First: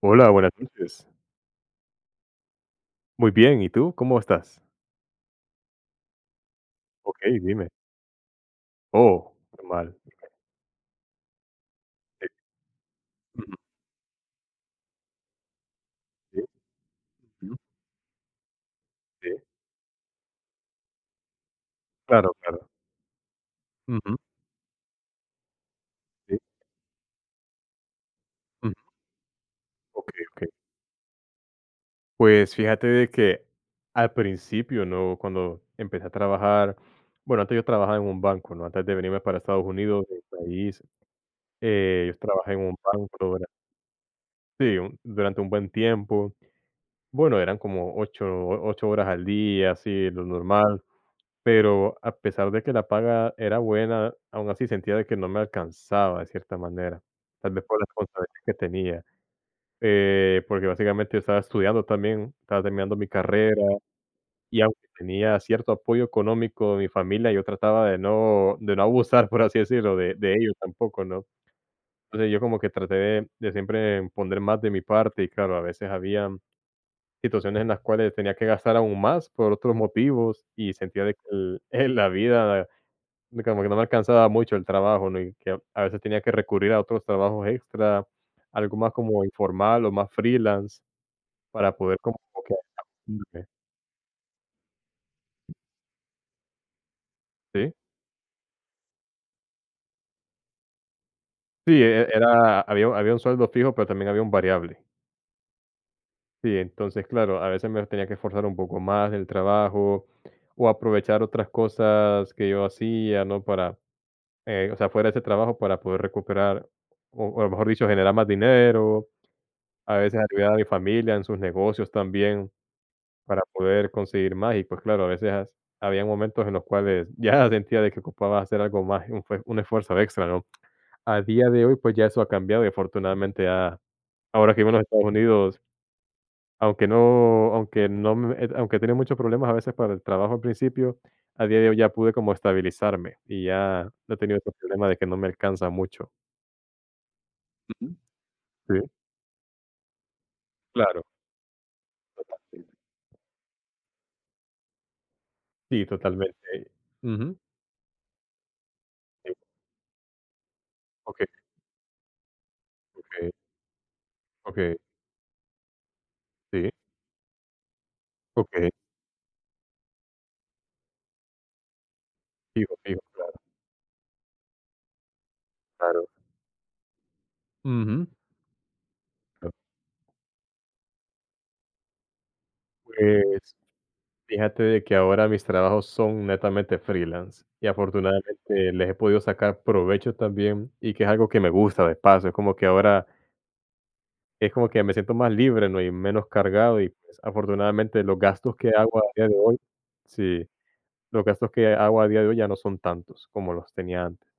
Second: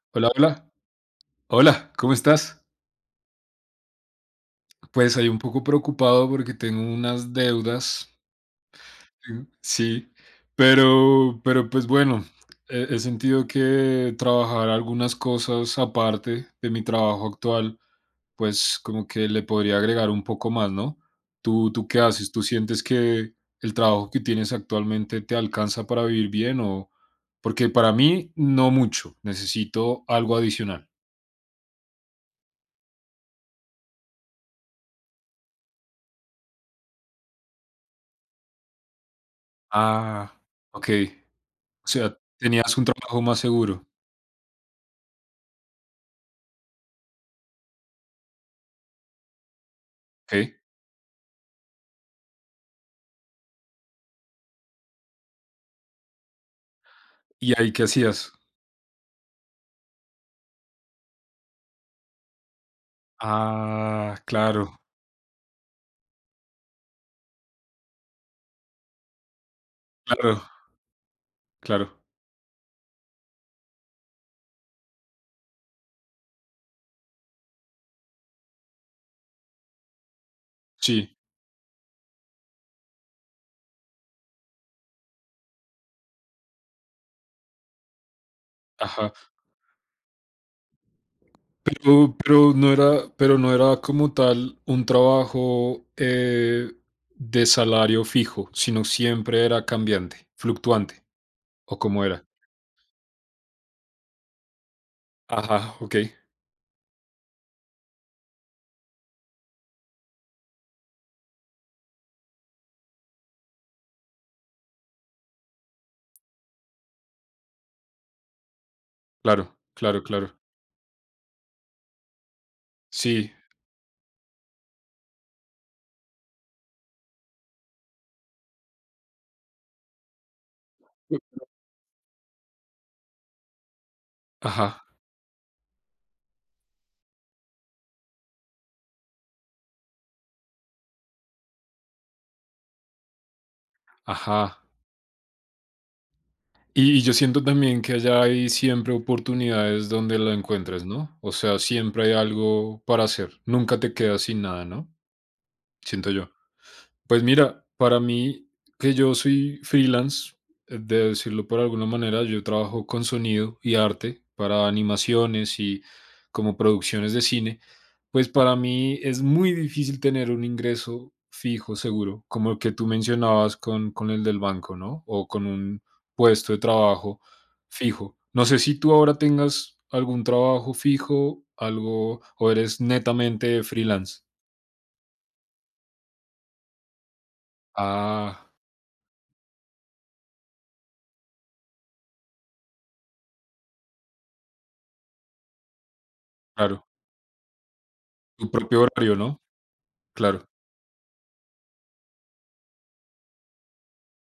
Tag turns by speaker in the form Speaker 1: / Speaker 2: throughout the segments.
Speaker 1: Hola,
Speaker 2: Hola,
Speaker 1: buenas
Speaker 2: hola.
Speaker 1: noches.
Speaker 2: Hola, ¿cómo estás?
Speaker 1: Muy bien, ¿y tú? ¿Cómo estás?
Speaker 2: Pues ahí un poco preocupado porque tengo unas
Speaker 1: Okey, dime.
Speaker 2: deudas.
Speaker 1: Oh,
Speaker 2: Mm,
Speaker 1: qué mal.
Speaker 2: sí, pero pues bueno,
Speaker 1: Sí.
Speaker 2: he sentido
Speaker 1: Ujú.
Speaker 2: que trabajar algunas cosas
Speaker 1: Sí,
Speaker 2: aparte de mi trabajo
Speaker 1: ujú,
Speaker 2: actual, pues como
Speaker 1: sí.
Speaker 2: que le podría agregar un poco más, ¿no? ¿Tú qué
Speaker 1: Claro,
Speaker 2: haces? ¿Tú
Speaker 1: claro.
Speaker 2: sientes que el trabajo
Speaker 1: Ujú.
Speaker 2: que tienes actualmente te alcanza para vivir
Speaker 1: Sí.
Speaker 2: bien o...? Porque para mí no
Speaker 1: Ujú.
Speaker 2: mucho, necesito
Speaker 1: Okey,
Speaker 2: algo
Speaker 1: okey.
Speaker 2: adicional.
Speaker 1: Pues, fíjate de que al principio, ¿no? Cuando empecé a trabajar, bueno, antes yo trabajaba en un banco, ¿no? Antes de venirme para Estados Unidos, de mi
Speaker 2: Ah,
Speaker 1: país,
Speaker 2: ok. O
Speaker 1: yo
Speaker 2: sea,
Speaker 1: trabajé en un
Speaker 2: tenías un
Speaker 1: banco
Speaker 2: trabajo más
Speaker 1: dura
Speaker 2: seguro.
Speaker 1: sí, un durante un buen tiempo. Bueno, eran como ocho horas al día, así, lo
Speaker 2: ¿Ok?
Speaker 1: normal. Pero a pesar de que la paga era buena, aún así sentía de que no me alcanzaba de cierta manera, tal
Speaker 2: ¿Y
Speaker 1: vez
Speaker 2: ahí
Speaker 1: por
Speaker 2: qué
Speaker 1: las
Speaker 2: hacías?
Speaker 1: responsabilidades que tenía, porque básicamente yo estaba estudiando también, estaba terminando mi carrera
Speaker 2: Ah,
Speaker 1: y
Speaker 2: claro,
Speaker 1: aunque tenía cierto apoyo económico de mi familia, yo trataba de no abusar, por así decirlo, de
Speaker 2: claro,
Speaker 1: ellos tampoco, ¿no?
Speaker 2: claro.
Speaker 1: Entonces, yo como que traté de siempre poner más de mi parte y claro, a veces había situaciones en las cuales tenía que gastar aún más por otros motivos y sentía de
Speaker 2: Sí,
Speaker 1: que el la vida de como que no me alcanzaba mucho el trabajo, ¿no? Y que a veces tenía que recurrir a otros trabajos extra, algo más
Speaker 2: ajá.
Speaker 1: como informal o más freelance para poder
Speaker 2: Pero
Speaker 1: como que ayudarme,
Speaker 2: no era como tal un trabajo, de
Speaker 1: ¿sí?
Speaker 2: salario fijo, sino siempre era cambiante, fluctuante,
Speaker 1: Sí,
Speaker 2: ¿o
Speaker 1: e
Speaker 2: cómo era?
Speaker 1: era había un sueldo fijo, pero también había un variable.
Speaker 2: Ajá, ok.
Speaker 1: Sí, entonces, claro, a veces me tenía que esforzar un poco más en el trabajo o aprovechar otras cosas que yo hacía, ¿no? O sea, fuera de ese trabajo para poder recuperar, o mejor dicho, generar más dinero,
Speaker 2: Claro,
Speaker 1: a
Speaker 2: claro,
Speaker 1: veces
Speaker 2: claro.
Speaker 1: ayudar a mi familia en sus negocios también.
Speaker 2: Sí.
Speaker 1: Para poder conseguir más y, pues, claro, a veces has había momentos en los cuales ya sentía de que ocupaba hacer algo más, un fue un esfuerzo extra, ¿no?
Speaker 2: u-
Speaker 1: A día de hoy, pues, ya eso ha cambiado y afortunadamente ya ahora que
Speaker 2: Ajá,
Speaker 1: vivo en los Estados Unidos, aunque no me aunque tenía muchos problemas a veces para el trabajo al principio, a día de hoy ya pude como estabilizarme y ya no he tenido ese
Speaker 2: ajá.
Speaker 1: problema de que no me alcanza mucho.
Speaker 2: Y yo siento también que
Speaker 1: Ujú.
Speaker 2: allá hay
Speaker 1: Sí,
Speaker 2: siempre oportunidades donde la encuentres,
Speaker 1: claro,
Speaker 2: ¿no? O sea, siempre hay
Speaker 1: totalmente.
Speaker 2: algo para hacer. Nunca te quedas sin nada, ¿no?
Speaker 1: Sí,
Speaker 2: Siento yo.
Speaker 1: totalmente.
Speaker 2: Pues
Speaker 1: Ujú.
Speaker 2: mira, para mí, que yo
Speaker 1: Sí,
Speaker 2: soy freelance, de
Speaker 1: okey,
Speaker 2: decirlo por alguna manera, yo trabajo con
Speaker 1: okey,
Speaker 2: sonido y arte para
Speaker 1: okey,
Speaker 2: animaciones y como
Speaker 1: sí,
Speaker 2: producciones de cine, pues para
Speaker 1: okey,
Speaker 2: mí es muy difícil tener un ingreso fijo, seguro, como el que
Speaker 1: fijo,
Speaker 2: tú
Speaker 1: fijo, claro.
Speaker 2: mencionabas con el del banco, ¿no? O con un
Speaker 1: Claro.
Speaker 2: puesto de trabajo
Speaker 1: Ujú.
Speaker 2: fijo. No sé si tú ahora
Speaker 1: Claro.
Speaker 2: tengas algún trabajo fijo, algo, o eres
Speaker 1: Pues,
Speaker 2: netamente freelance.
Speaker 1: fíjate de que ahora mis trabajos son netamente freelance y
Speaker 2: Ah,
Speaker 1: afortunadamente les he podido sacar provecho también y que es algo que me gusta de paso, es como que ahora es como que me siento más libre, ¿no? Y menos cargado
Speaker 2: claro.
Speaker 1: y, pues, afortunadamente los
Speaker 2: Tu
Speaker 1: gastos que
Speaker 2: propio
Speaker 1: hago a
Speaker 2: horario,
Speaker 1: día de
Speaker 2: ¿no?
Speaker 1: hoy
Speaker 2: Claro.
Speaker 1: sí, los gastos que hago a día de hoy ya no son tantos como los tenía antes.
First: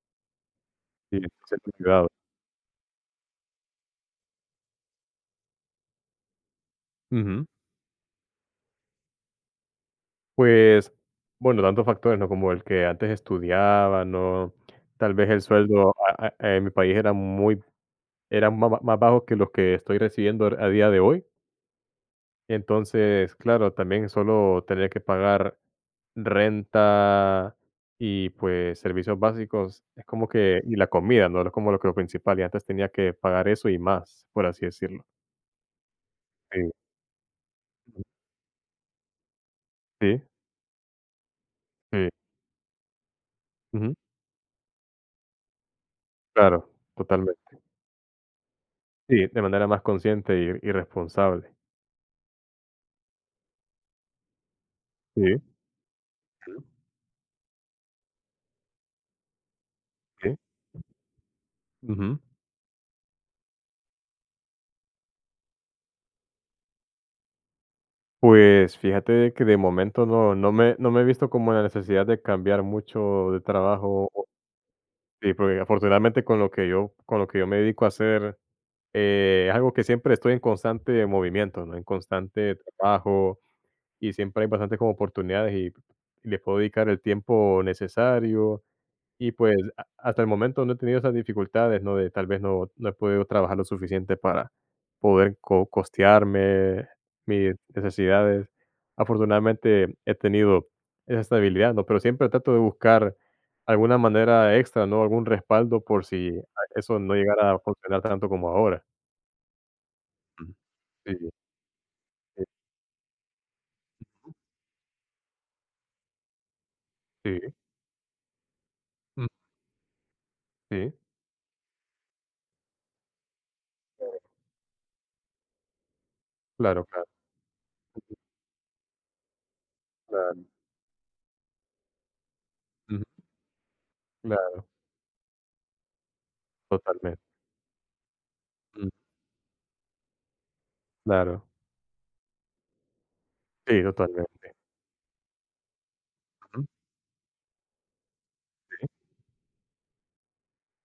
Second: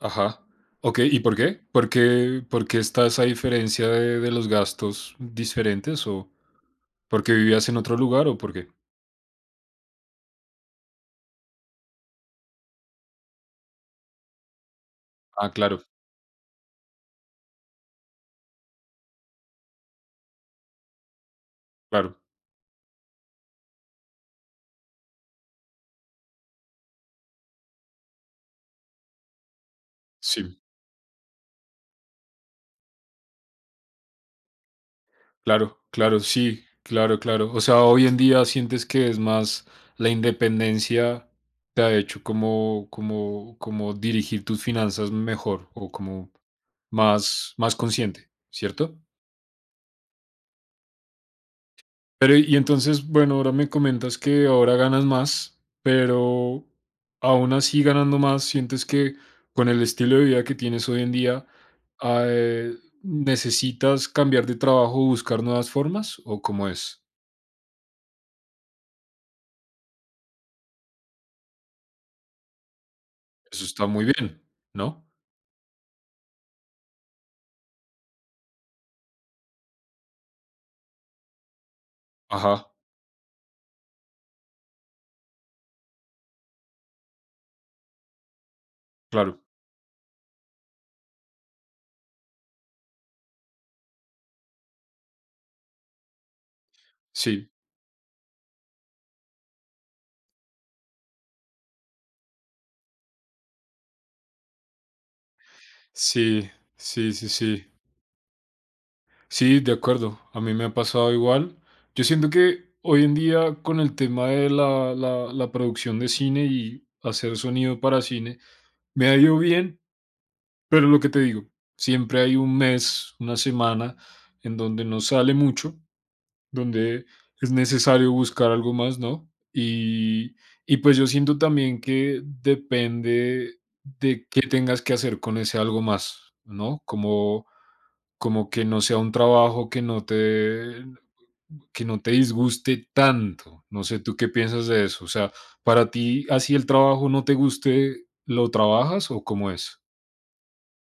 Speaker 2: Ajá. Okey,
Speaker 1: Sí,
Speaker 2: ¿y por
Speaker 1: entonces
Speaker 2: qué? ¿Por
Speaker 1: cuidado. Ha
Speaker 2: qué está esa diferencia de los gastos diferentes o porque
Speaker 1: Ujú.
Speaker 2: vivías en otro lugar o por qué?
Speaker 1: Pues, bueno, tantos factores, ¿no? Como el que antes estudiaba, ¿no? Tal vez el
Speaker 2: Ah, claro,
Speaker 1: sueldo a en mi país era muy era ma ma más bajo que los que estoy recibiendo a día de hoy.
Speaker 2: claro.
Speaker 1: Entonces, claro, también solo tener que pagar renta y, pues, servicios básicos, es como
Speaker 2: Sí,
Speaker 1: que y la comida, ¿no? Es como lo principal, y antes tenía que pagar eso y más, por así decirlo.
Speaker 2: claro, claro, sí,
Speaker 1: Sí,
Speaker 2: claro, claro. O sea, hoy en día sientes que es más la
Speaker 1: sí,
Speaker 2: independencia te ha
Speaker 1: sí,
Speaker 2: hecho como como
Speaker 1: ujú,
Speaker 2: como dirigir tus finanzas mejor o como
Speaker 1: claro,
Speaker 2: más
Speaker 1: totalmente.
Speaker 2: más consciente, ¿cierto?
Speaker 1: Sí, de manera más consciente y responsable.
Speaker 2: Pero y entonces, bueno, ahora me comentas que ahora ganas
Speaker 1: Sí.
Speaker 2: más, pero aún así ganando más, ¿sientes que con el estilo de
Speaker 1: Okey,
Speaker 2: vida que tienes hoy en día,
Speaker 1: ujú.
Speaker 2: ah, eh, necesitas cambiar de trabajo o buscar nuevas formas? ¿O cómo es?
Speaker 1: Pues, fíjate de que de momento no me he visto como en la necesidad de cambiar mucho de
Speaker 2: Eso está muy
Speaker 1: trabajo, o
Speaker 2: bien, ¿no?
Speaker 1: sí, porque afortunadamente con lo que yo me dedico a hacer, es algo que siempre estoy en constante movimiento, ¿no? En constante
Speaker 2: Ajá,
Speaker 1: trabajo, y siempre hay bastantes como oportunidades y le puedo dedicar el tiempo necesario. Y
Speaker 2: claro.
Speaker 1: pues, a hasta el momento no he tenido esas dificultades, ¿no? De tal vez no he podido trabajar lo suficiente para poder co costearme
Speaker 2: Sí,
Speaker 1: mis necesidades. Afortunadamente he tenido esa estabilidad, ¿no? Pero siempre trato de buscar alguna manera extra, ¿no? Algún respaldo por si
Speaker 2: sí,
Speaker 1: eso
Speaker 2: sí,
Speaker 1: no
Speaker 2: sí,
Speaker 1: llegara a
Speaker 2: sí.
Speaker 1: funcionar tanto como ahora.
Speaker 2: Sí, de acuerdo. A
Speaker 1: Ujú.
Speaker 2: mí me ha pasado
Speaker 1: Sí,
Speaker 2: igual. Yo siento
Speaker 1: sí,
Speaker 2: que hoy en día con el tema de la producción de cine y hacer
Speaker 1: sí.
Speaker 2: sonido para cine, me ha
Speaker 1: Mm,
Speaker 2: ido bien, pero
Speaker 1: sí.
Speaker 2: lo que te digo, siempre hay un mes, una semana en donde no sale mucho,
Speaker 1: Claro,
Speaker 2: donde
Speaker 1: claro,
Speaker 2: es necesario buscar algo más, ¿no? Y,
Speaker 1: claro.
Speaker 2: y pues yo siento también que
Speaker 1: Ujú.
Speaker 2: depende de qué
Speaker 1: Claro,
Speaker 2: tengas que hacer con ese algo más, ¿no?
Speaker 1: totalmente.
Speaker 2: Como, como que no
Speaker 1: Mm,
Speaker 2: sea un trabajo que
Speaker 1: claro.
Speaker 2: que no te disguste tanto.
Speaker 1: Sí,
Speaker 2: No sé, ¿tú qué
Speaker 1: totalmente.
Speaker 2: piensas de eso? O sea, para ti, así
Speaker 1: Ujú,
Speaker 2: el trabajo no te guste, ¿lo
Speaker 1: sí.
Speaker 2: trabajas o cómo es?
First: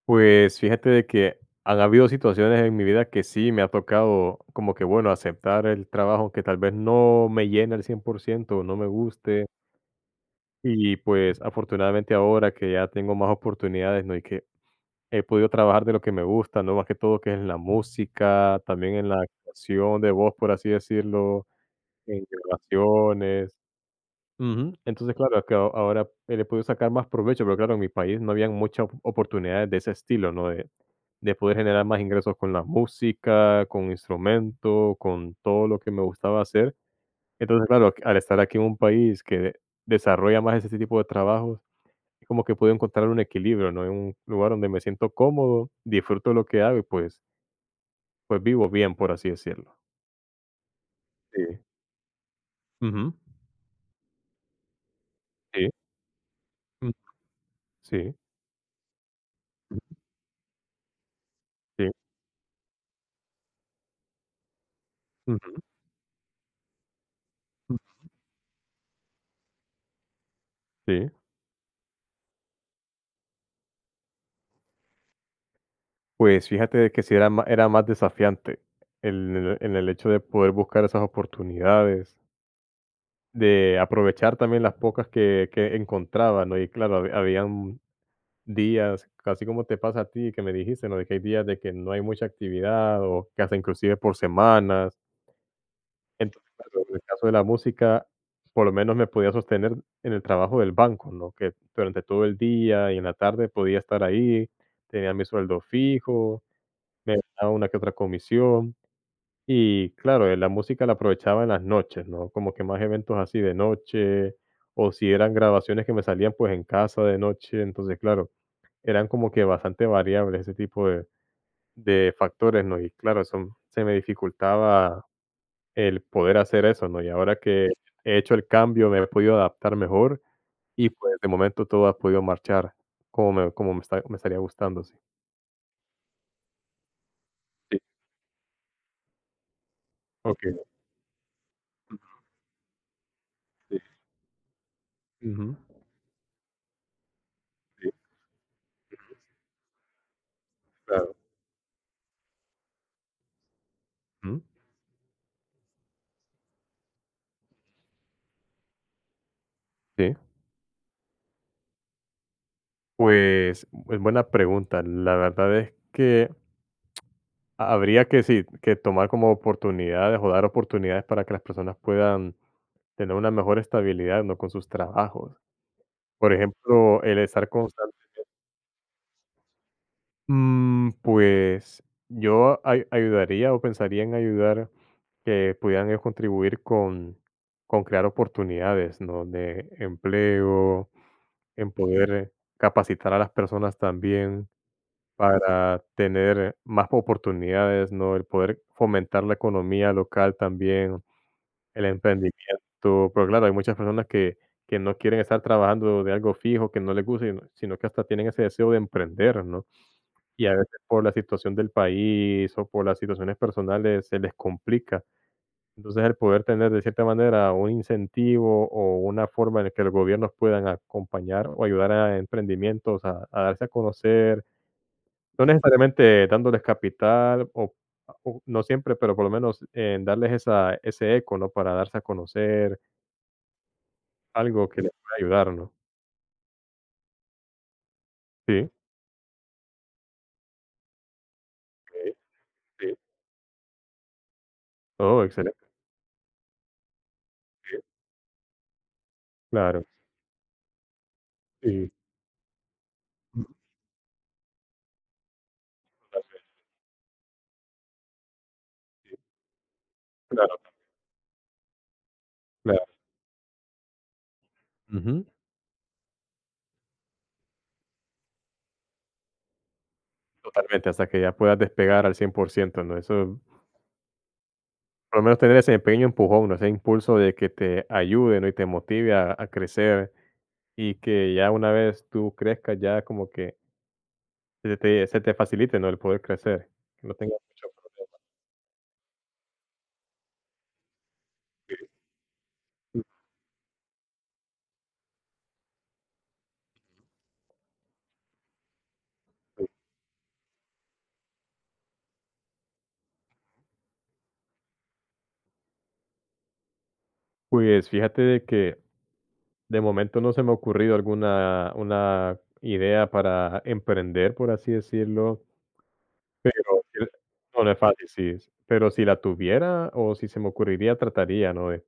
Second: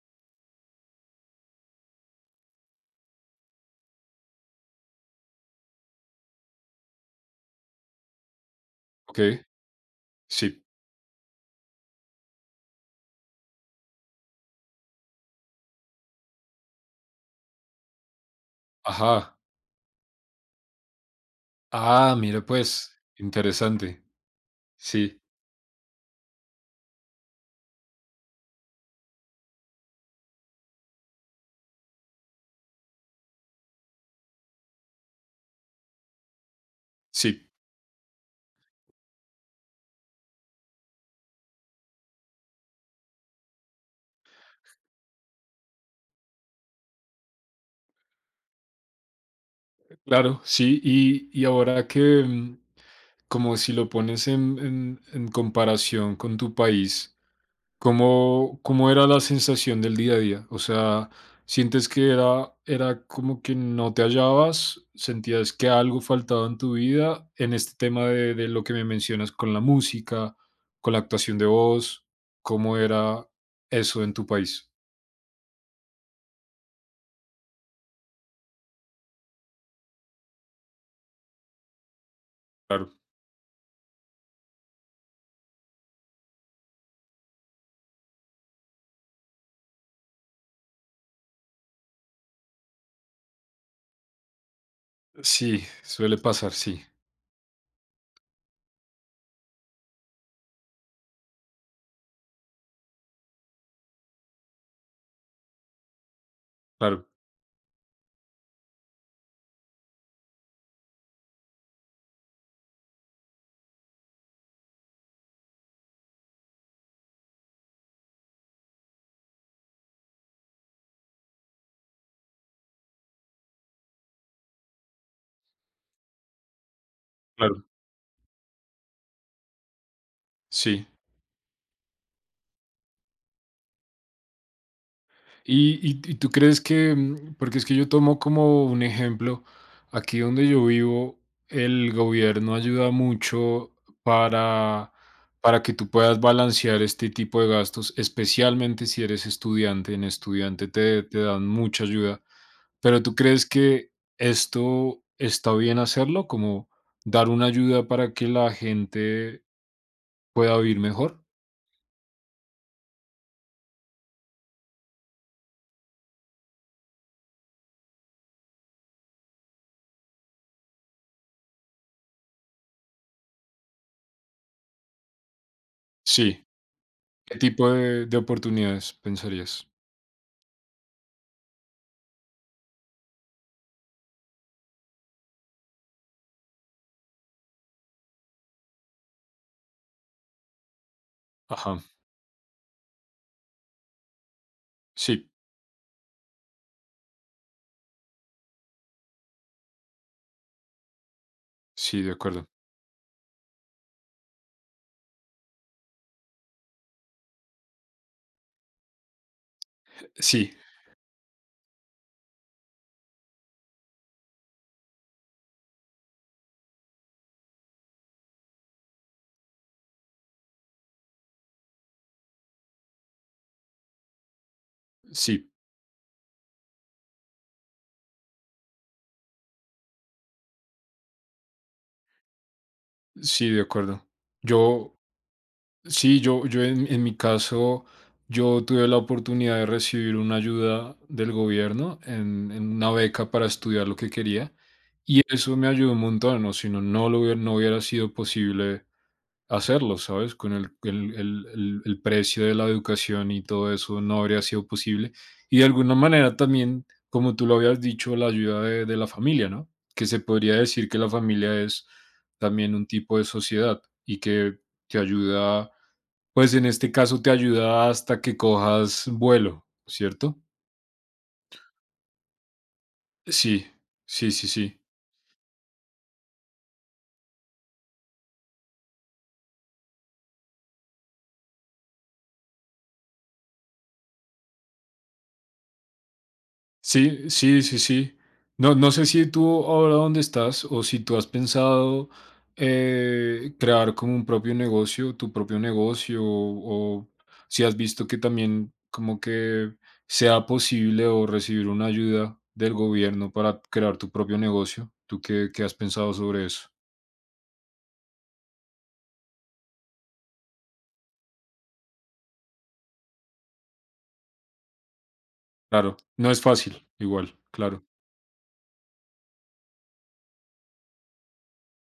Speaker 1: Pues fíjate de que han habido situaciones en mi vida que sí me ha tocado como que, bueno, aceptar el trabajo que tal vez no me llene al 100%, no me
Speaker 2: ¿Ok?
Speaker 1: guste.
Speaker 2: Sí.
Speaker 1: Y pues afortunadamente ahora que ya tengo más oportunidades, ¿no? Y que he podido trabajar de lo que me gusta, ¿no? Más que todo que es en la música, también en la
Speaker 2: Ajá.
Speaker 1: actuación de voz, por así decirlo,
Speaker 2: Ah,
Speaker 1: en
Speaker 2: mira, pues,
Speaker 1: grabaciones.
Speaker 2: interesante.
Speaker 1: Ujú. Entonces,
Speaker 2: Sí,
Speaker 1: claro, ahora, le puedo sacar más provecho, pero claro, en mi país no habían muchas oportunidades de ese estilo, ¿no? De poder generar más ingresos con la música, con instrumento, con todo lo que me gustaba hacer.
Speaker 2: sí,
Speaker 1: Entonces, claro, al estar aquí en un país que desarrolla más ese tipo de trabajos, es como que puedo encontrar un equilibrio, ¿no? En un lugar donde me siento cómodo, disfruto lo que hago y pues vivo bien, por así decirlo.
Speaker 2: claro, sí. Y
Speaker 1: Sí.
Speaker 2: ahora que,
Speaker 1: Ujú.
Speaker 2: como si lo pones en en
Speaker 1: Sí.
Speaker 2: comparación con tu
Speaker 1: Mm.
Speaker 2: país,
Speaker 1: Sí.
Speaker 2: ¿cómo era la sensación del día a día? O sea, ¿sientes
Speaker 1: Sí.
Speaker 2: que era como que no te hallabas?
Speaker 1: Ujú.
Speaker 2: ¿Sentías que algo faltaba en tu vida en este tema de lo que me mencionas con la música, con la
Speaker 1: Sí.
Speaker 2: actuación de voz? ¿Cómo era eso en tu país?
Speaker 1: Pues fíjate de que sí era más desafiante en el hecho de poder buscar esas oportunidades,
Speaker 2: Claro.
Speaker 1: de aprovechar también las pocas que encontraba, ¿no? Y claro, ha habían días, así como te pasa a ti que me dijiste, ¿no? De que hay días de que no hay mucha actividad o que hasta inclusive por semanas.
Speaker 2: Sí, suele
Speaker 1: Entonces,
Speaker 2: pasar, sí.
Speaker 1: claro, en el caso de la música, por lo menos me podía sostener en el trabajo del banco, ¿no? Que durante todo el día y en la tarde podía estar ahí, tenía mi sueldo fijo.
Speaker 2: Claro,
Speaker 1: Me ganaba una que otra comisión y claro, la música la aprovechaba en las noches, ¿no? Como que más eventos así de noche o si eran grabaciones que me salían pues en casa de noche, entonces claro, eran como que bastante variables ese tipo de factores, ¿no? Y claro, eso se me dificultaba el poder hacer eso, ¿no? Y ahora
Speaker 2: claro,
Speaker 1: que he hecho el cambio me he podido adaptar mejor
Speaker 2: sí.
Speaker 1: y pues de momento todo ha podido marchar me estaría gustando, sí.
Speaker 2: ¿Y tú crees que? Porque es que
Speaker 1: Sí,
Speaker 2: yo tomo como un ejemplo, aquí
Speaker 1: ok.
Speaker 2: donde yo vivo, el gobierno ayuda mucho
Speaker 1: Sí.
Speaker 2: para
Speaker 1: Ujú.
Speaker 2: que tú puedas balancear este tipo de
Speaker 1: Sí,
Speaker 2: gastos, especialmente si eres estudiante. En estudiante te
Speaker 1: claro.
Speaker 2: te dan mucha ayuda, pero, ¿tú crees que esto está bien hacerlo? Como dar una ayuda para que la gente
Speaker 1: Sí,
Speaker 2: pueda vivir mejor.
Speaker 1: pues es buena pregunta. La verdad es que habría que sí, que tomar como oportunidades o dar oportunidades para que las personas puedan tener una mejor estabilidad, ¿no? Con sus trabajos. Por
Speaker 2: Sí.
Speaker 1: ejemplo, el
Speaker 2: ¿Qué
Speaker 1: estar
Speaker 2: tipo
Speaker 1: constante.
Speaker 2: de oportunidades pensarías?
Speaker 1: Pues yo ayudaría o pensaría en ayudar que pudieran ellos contribuir con crear oportunidades, ¿no? De empleo, en
Speaker 2: Ajá,
Speaker 1: poder capacitar a las personas también
Speaker 2: sí,
Speaker 1: para tener más oportunidades, ¿no? El poder fomentar la economía local también, el
Speaker 2: sí, de acuerdo.
Speaker 1: emprendimiento, pero claro, hay muchas personas que no quieren estar trabajando de algo fijo, que no les gusta, sino que hasta tienen ese deseo de emprender, ¿no? Y a
Speaker 2: Sí,
Speaker 1: veces por la situación del país o por las situaciones personales se les complica. Entonces, el poder tener de cierta manera un incentivo o una forma en la que los gobiernos puedan acompañar o ayudar a emprendimientos a darse a conocer no
Speaker 2: sí,
Speaker 1: necesariamente dándoles capital o no siempre, pero por lo menos en darles esa ese eco, ¿no? Para darse a conocer,
Speaker 2: sí, de acuerdo.
Speaker 1: algo que les
Speaker 2: Yo,
Speaker 1: pueda ayudar, ¿no?
Speaker 2: sí, yo en mi caso, yo
Speaker 1: Sí,
Speaker 2: tuve la oportunidad de recibir una ayuda del gobierno
Speaker 1: okey,
Speaker 2: en una
Speaker 1: sí.
Speaker 2: beca para estudiar lo que quería y
Speaker 1: Oh,
Speaker 2: eso me
Speaker 1: excelente,
Speaker 2: ayudó un montón, o si no, no lo hubiera, no
Speaker 1: sí,
Speaker 2: hubiera sido posible
Speaker 1: claro,
Speaker 2: hacerlo, ¿sabes? Con el, el, el- el-
Speaker 1: sí.
Speaker 2: el precio de la educación y todo eso no habría sido posible. Y de alguna manera
Speaker 1: Totalmente,
Speaker 2: también, como tú lo habías dicho, la ayuda de la familia, ¿no? Que se podría
Speaker 1: claro,
Speaker 2: decir que la familia es también
Speaker 1: claro.
Speaker 2: un tipo de sociedad y que te
Speaker 1: Ujú.
Speaker 2: ayuda, pues en este caso te ayuda hasta que cojas vuelo, ¿cierto?
Speaker 1: Totalmente, hasta que ya puedas despegar al 100%, ¿no? Eso,
Speaker 2: Sí, sí, sí, sí.
Speaker 1: por lo menos tener ese pequeño empujón, ¿no? Ese impulso de que te ayude, ¿no? Y te motive a crecer, y que ya una vez tú crezcas, ya como que se te facilite, ¿no?, el poder crecer, que no
Speaker 2: Sí,
Speaker 1: tengas
Speaker 2: sí,
Speaker 1: mucho
Speaker 2: sí,
Speaker 1: problema.
Speaker 2: sí. No, no sé si tú ahora dónde estás o si tú has
Speaker 1: Sí,
Speaker 2: pensado crear como un propio negocio, tu propio negocio, o si has visto que también como
Speaker 1: sí.
Speaker 2: que sea posible o recibir una ayuda del gobierno para crear tu propio negocio. ¿Tú qué, qué has pensado sobre eso?
Speaker 1: Pues, fíjate de que, de momento no se me ha ocurrido alguna una idea para emprender, por así decirlo,
Speaker 2: Claro, no es
Speaker 1: pero
Speaker 2: fácil,
Speaker 1: sí.
Speaker 2: igual,
Speaker 1: No, no es
Speaker 2: claro,
Speaker 1: fácil, sí, pero si la tuviera o si se me ocurriría, trataría, ¿no?, de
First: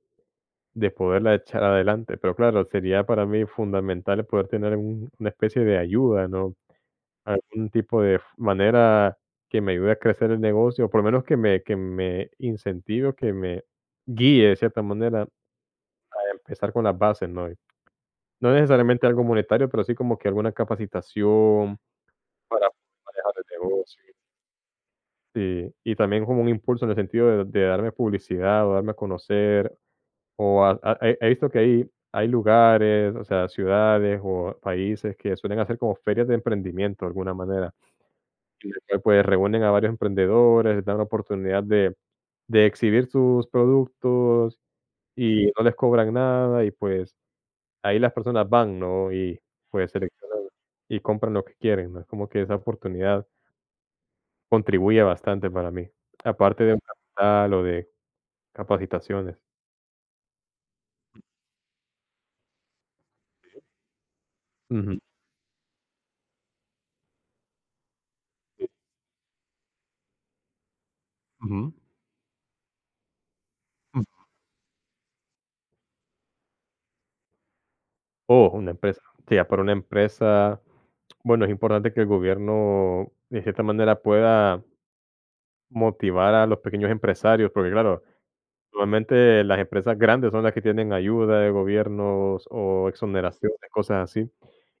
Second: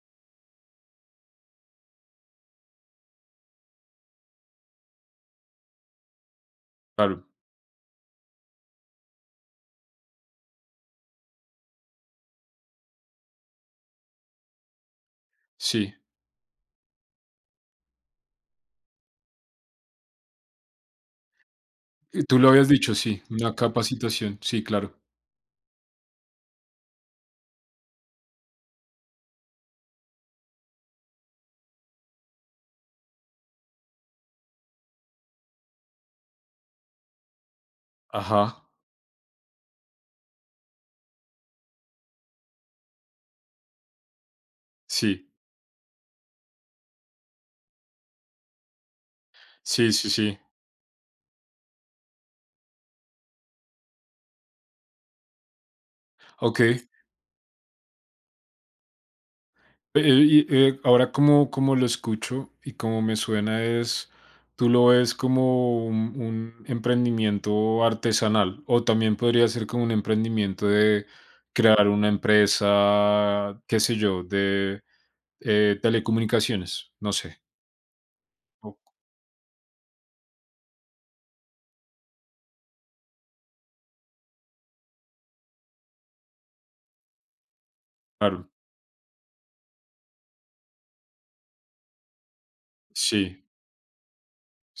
Speaker 1: de poderla echar adelante, pero claro, sería para mí fundamental poder tener un una especie de ayuda, ¿no?
Speaker 2: claro,
Speaker 1: Algún tipo de f manera que me ayude a crecer el negocio, o por lo menos que me incentive, o que me guíe de cierta manera a
Speaker 2: sí.
Speaker 1: empezar con las bases, ¿no? Y no necesariamente algo monetario, pero sí como que alguna capacitación
Speaker 2: Y tú lo
Speaker 1: para
Speaker 2: habías dicho, sí,
Speaker 1: manejar
Speaker 2: una
Speaker 1: el negocio.
Speaker 2: capacitación, sí, claro.
Speaker 1: Sí, y también como un impulso en el sentido de darme publicidad, o darme a conocer, o a he visto que hay lugares, o sea, ciudades, o países que suelen hacer como ferias de emprendimiento de alguna manera.
Speaker 2: Ajá,
Speaker 1: En el cual, pues, reúnen a varios emprendedores, les dan la oportunidad de exhibir sus productos
Speaker 2: sí,
Speaker 1: y no les cobran nada y, pues, ahí las personas van, ¿no? Y, pues,
Speaker 2: sí, sí, sí.
Speaker 1: seleccionan y compran lo que quieren, ¿no? Es como que esa oportunidad contribuye bastante para mí,
Speaker 2: Ok.
Speaker 1: aparte de un capital o de capacitaciones.
Speaker 2: Eh, y, ahora como, como lo escucho y como me suena es, tú lo
Speaker 1: Ujú.
Speaker 2: ves como un emprendimiento artesanal
Speaker 1: Sí.
Speaker 2: o también podría ser como un emprendimiento de
Speaker 1: Ujú.
Speaker 2: crear una empresa, qué sé
Speaker 1: Mm.
Speaker 2: yo, de telecomunicaciones, no sé.
Speaker 1: Oh, una
Speaker 2: O-
Speaker 1: empresa. Sí, ya para una empresa, bueno, es importante que el gobierno, de cierta manera, pueda motivar a los pequeños empresarios, porque claro,
Speaker 2: claro,
Speaker 1: normalmente las empresas grandes son las que tienen ayuda de gobiernos o
Speaker 2: sí,
Speaker 1: exoneraciones, cosas así,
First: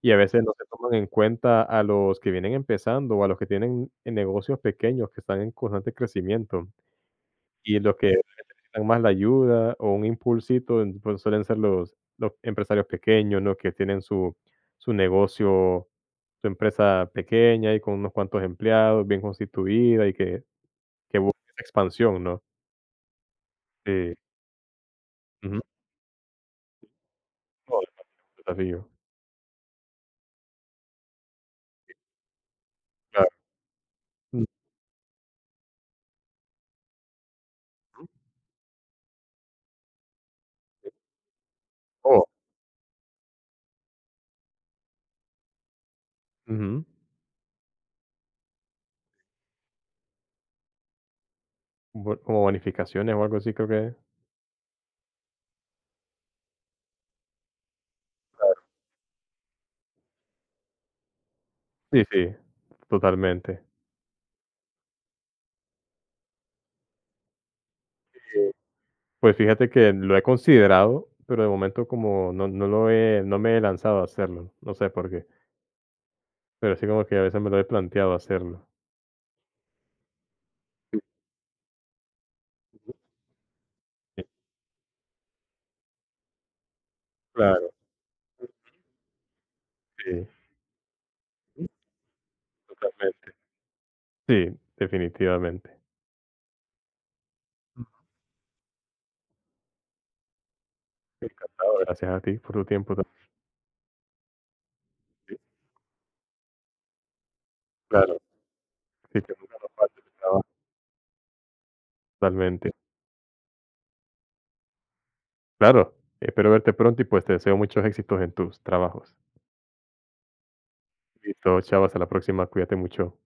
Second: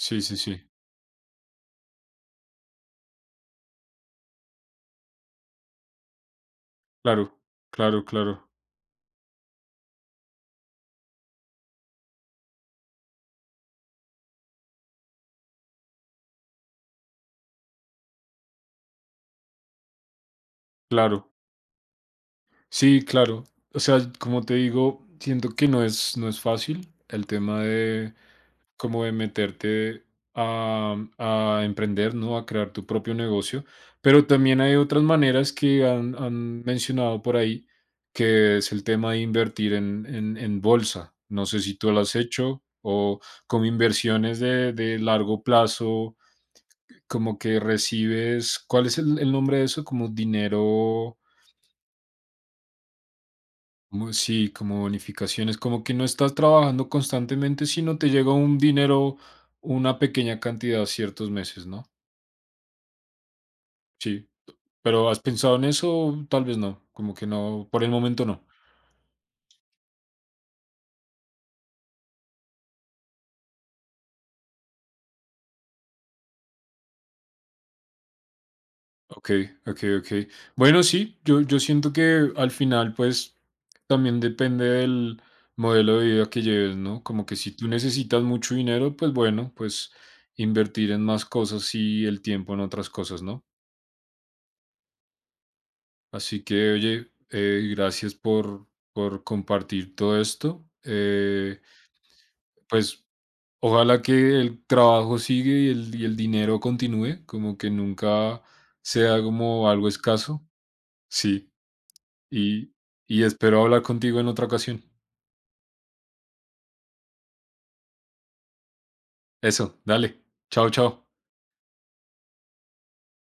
Speaker 1: y a
Speaker 2: sí,
Speaker 1: veces no
Speaker 2: sí,
Speaker 1: se toman en cuenta a los que vienen empezando o a los que tienen negocios pequeños que están en constante crecimiento,
Speaker 2: claro,
Speaker 1: y los
Speaker 2: claro,
Speaker 1: que
Speaker 2: claro,
Speaker 1: necesitan más la ayuda o un impulsito, pues, suelen ser los empresarios pequeños, ¿no? Que tienen su negocio, su empresa pequeña y con unos cuantos empleados, bien constituida y que
Speaker 2: claro.
Speaker 1: esa expansión, ¿no?
Speaker 2: Sí, claro. O sea,
Speaker 1: Sí,
Speaker 2: como te digo, siento
Speaker 1: ujú.
Speaker 2: que no es, no es fácil el tema
Speaker 1: No,
Speaker 2: de
Speaker 1: desafío,
Speaker 2: como de meterte a emprender, ¿no? A crear tu propio
Speaker 1: claro.
Speaker 2: negocio. Pero
Speaker 1: Ujú,
Speaker 2: también hay otras maneras que han, han mencionado por ahí, que es el tema de invertir en
Speaker 1: sí.
Speaker 2: bolsa. No sé si tú lo has
Speaker 1: Oh,
Speaker 2: hecho o como inversiones de largo plazo,
Speaker 1: ujú.
Speaker 2: como que recibes, ¿cuál es el nombre de eso? Como dinero.
Speaker 1: Bu Como bonificaciones o algo así, creo que.
Speaker 2: Como sí, como bonificaciones, como que no estás trabajando constantemente, sino te llega
Speaker 1: Claro.
Speaker 2: un dinero, una pequeña cantidad ciertos meses, ¿no?
Speaker 1: Sí, sí, totalmente.
Speaker 2: Sí, pero ¿has pensado en eso? Tal vez no, como que no, por el momento no.
Speaker 1: Eh, pues fíjate que lo he considerado, pero de momento como no me he lanzado a hacerlo, no sé por qué, pero sí como que a veces me lo he planteado hacerlo.
Speaker 2: Ok, ok, ok. Bueno, sí, yo siento que al
Speaker 1: Ujú.
Speaker 2: final, pues, también
Speaker 1: Sí,
Speaker 2: depende del modelo de vida que lleves, ¿no? Como que si tú
Speaker 1: claro.
Speaker 2: necesitas mucho dinero, pues bueno, pues
Speaker 1: Sí.
Speaker 2: invertir en más
Speaker 1: Ujú.
Speaker 2: cosas y el tiempo en otras cosas,
Speaker 1: Totalmente.
Speaker 2: ¿no?
Speaker 1: Sí, definitivamente.
Speaker 2: Así que, oye,
Speaker 1: Ujú.
Speaker 2: gracias por compartir todo esto.
Speaker 1: Encantado, gracias a ti por tu tiempo
Speaker 2: Pues ojalá que el trabajo
Speaker 1: también.
Speaker 2: sigue y el dinero continúe, como que
Speaker 1: Claro,
Speaker 2: nunca
Speaker 1: sí,
Speaker 2: sea
Speaker 1: que nunca
Speaker 2: como
Speaker 1: nos
Speaker 2: algo
Speaker 1: falte el trabajo.
Speaker 2: escaso. Sí,
Speaker 1: Totalmente.
Speaker 2: y, y espero hablar contigo en otra ocasión.
Speaker 1: Claro, espero verte pronto y, pues, te deseo muchos éxitos en tus trabajos.
Speaker 2: Eso, dale. Chao, chao.
Speaker 1: Listo, chao, hasta la próxima, cuídate mucho.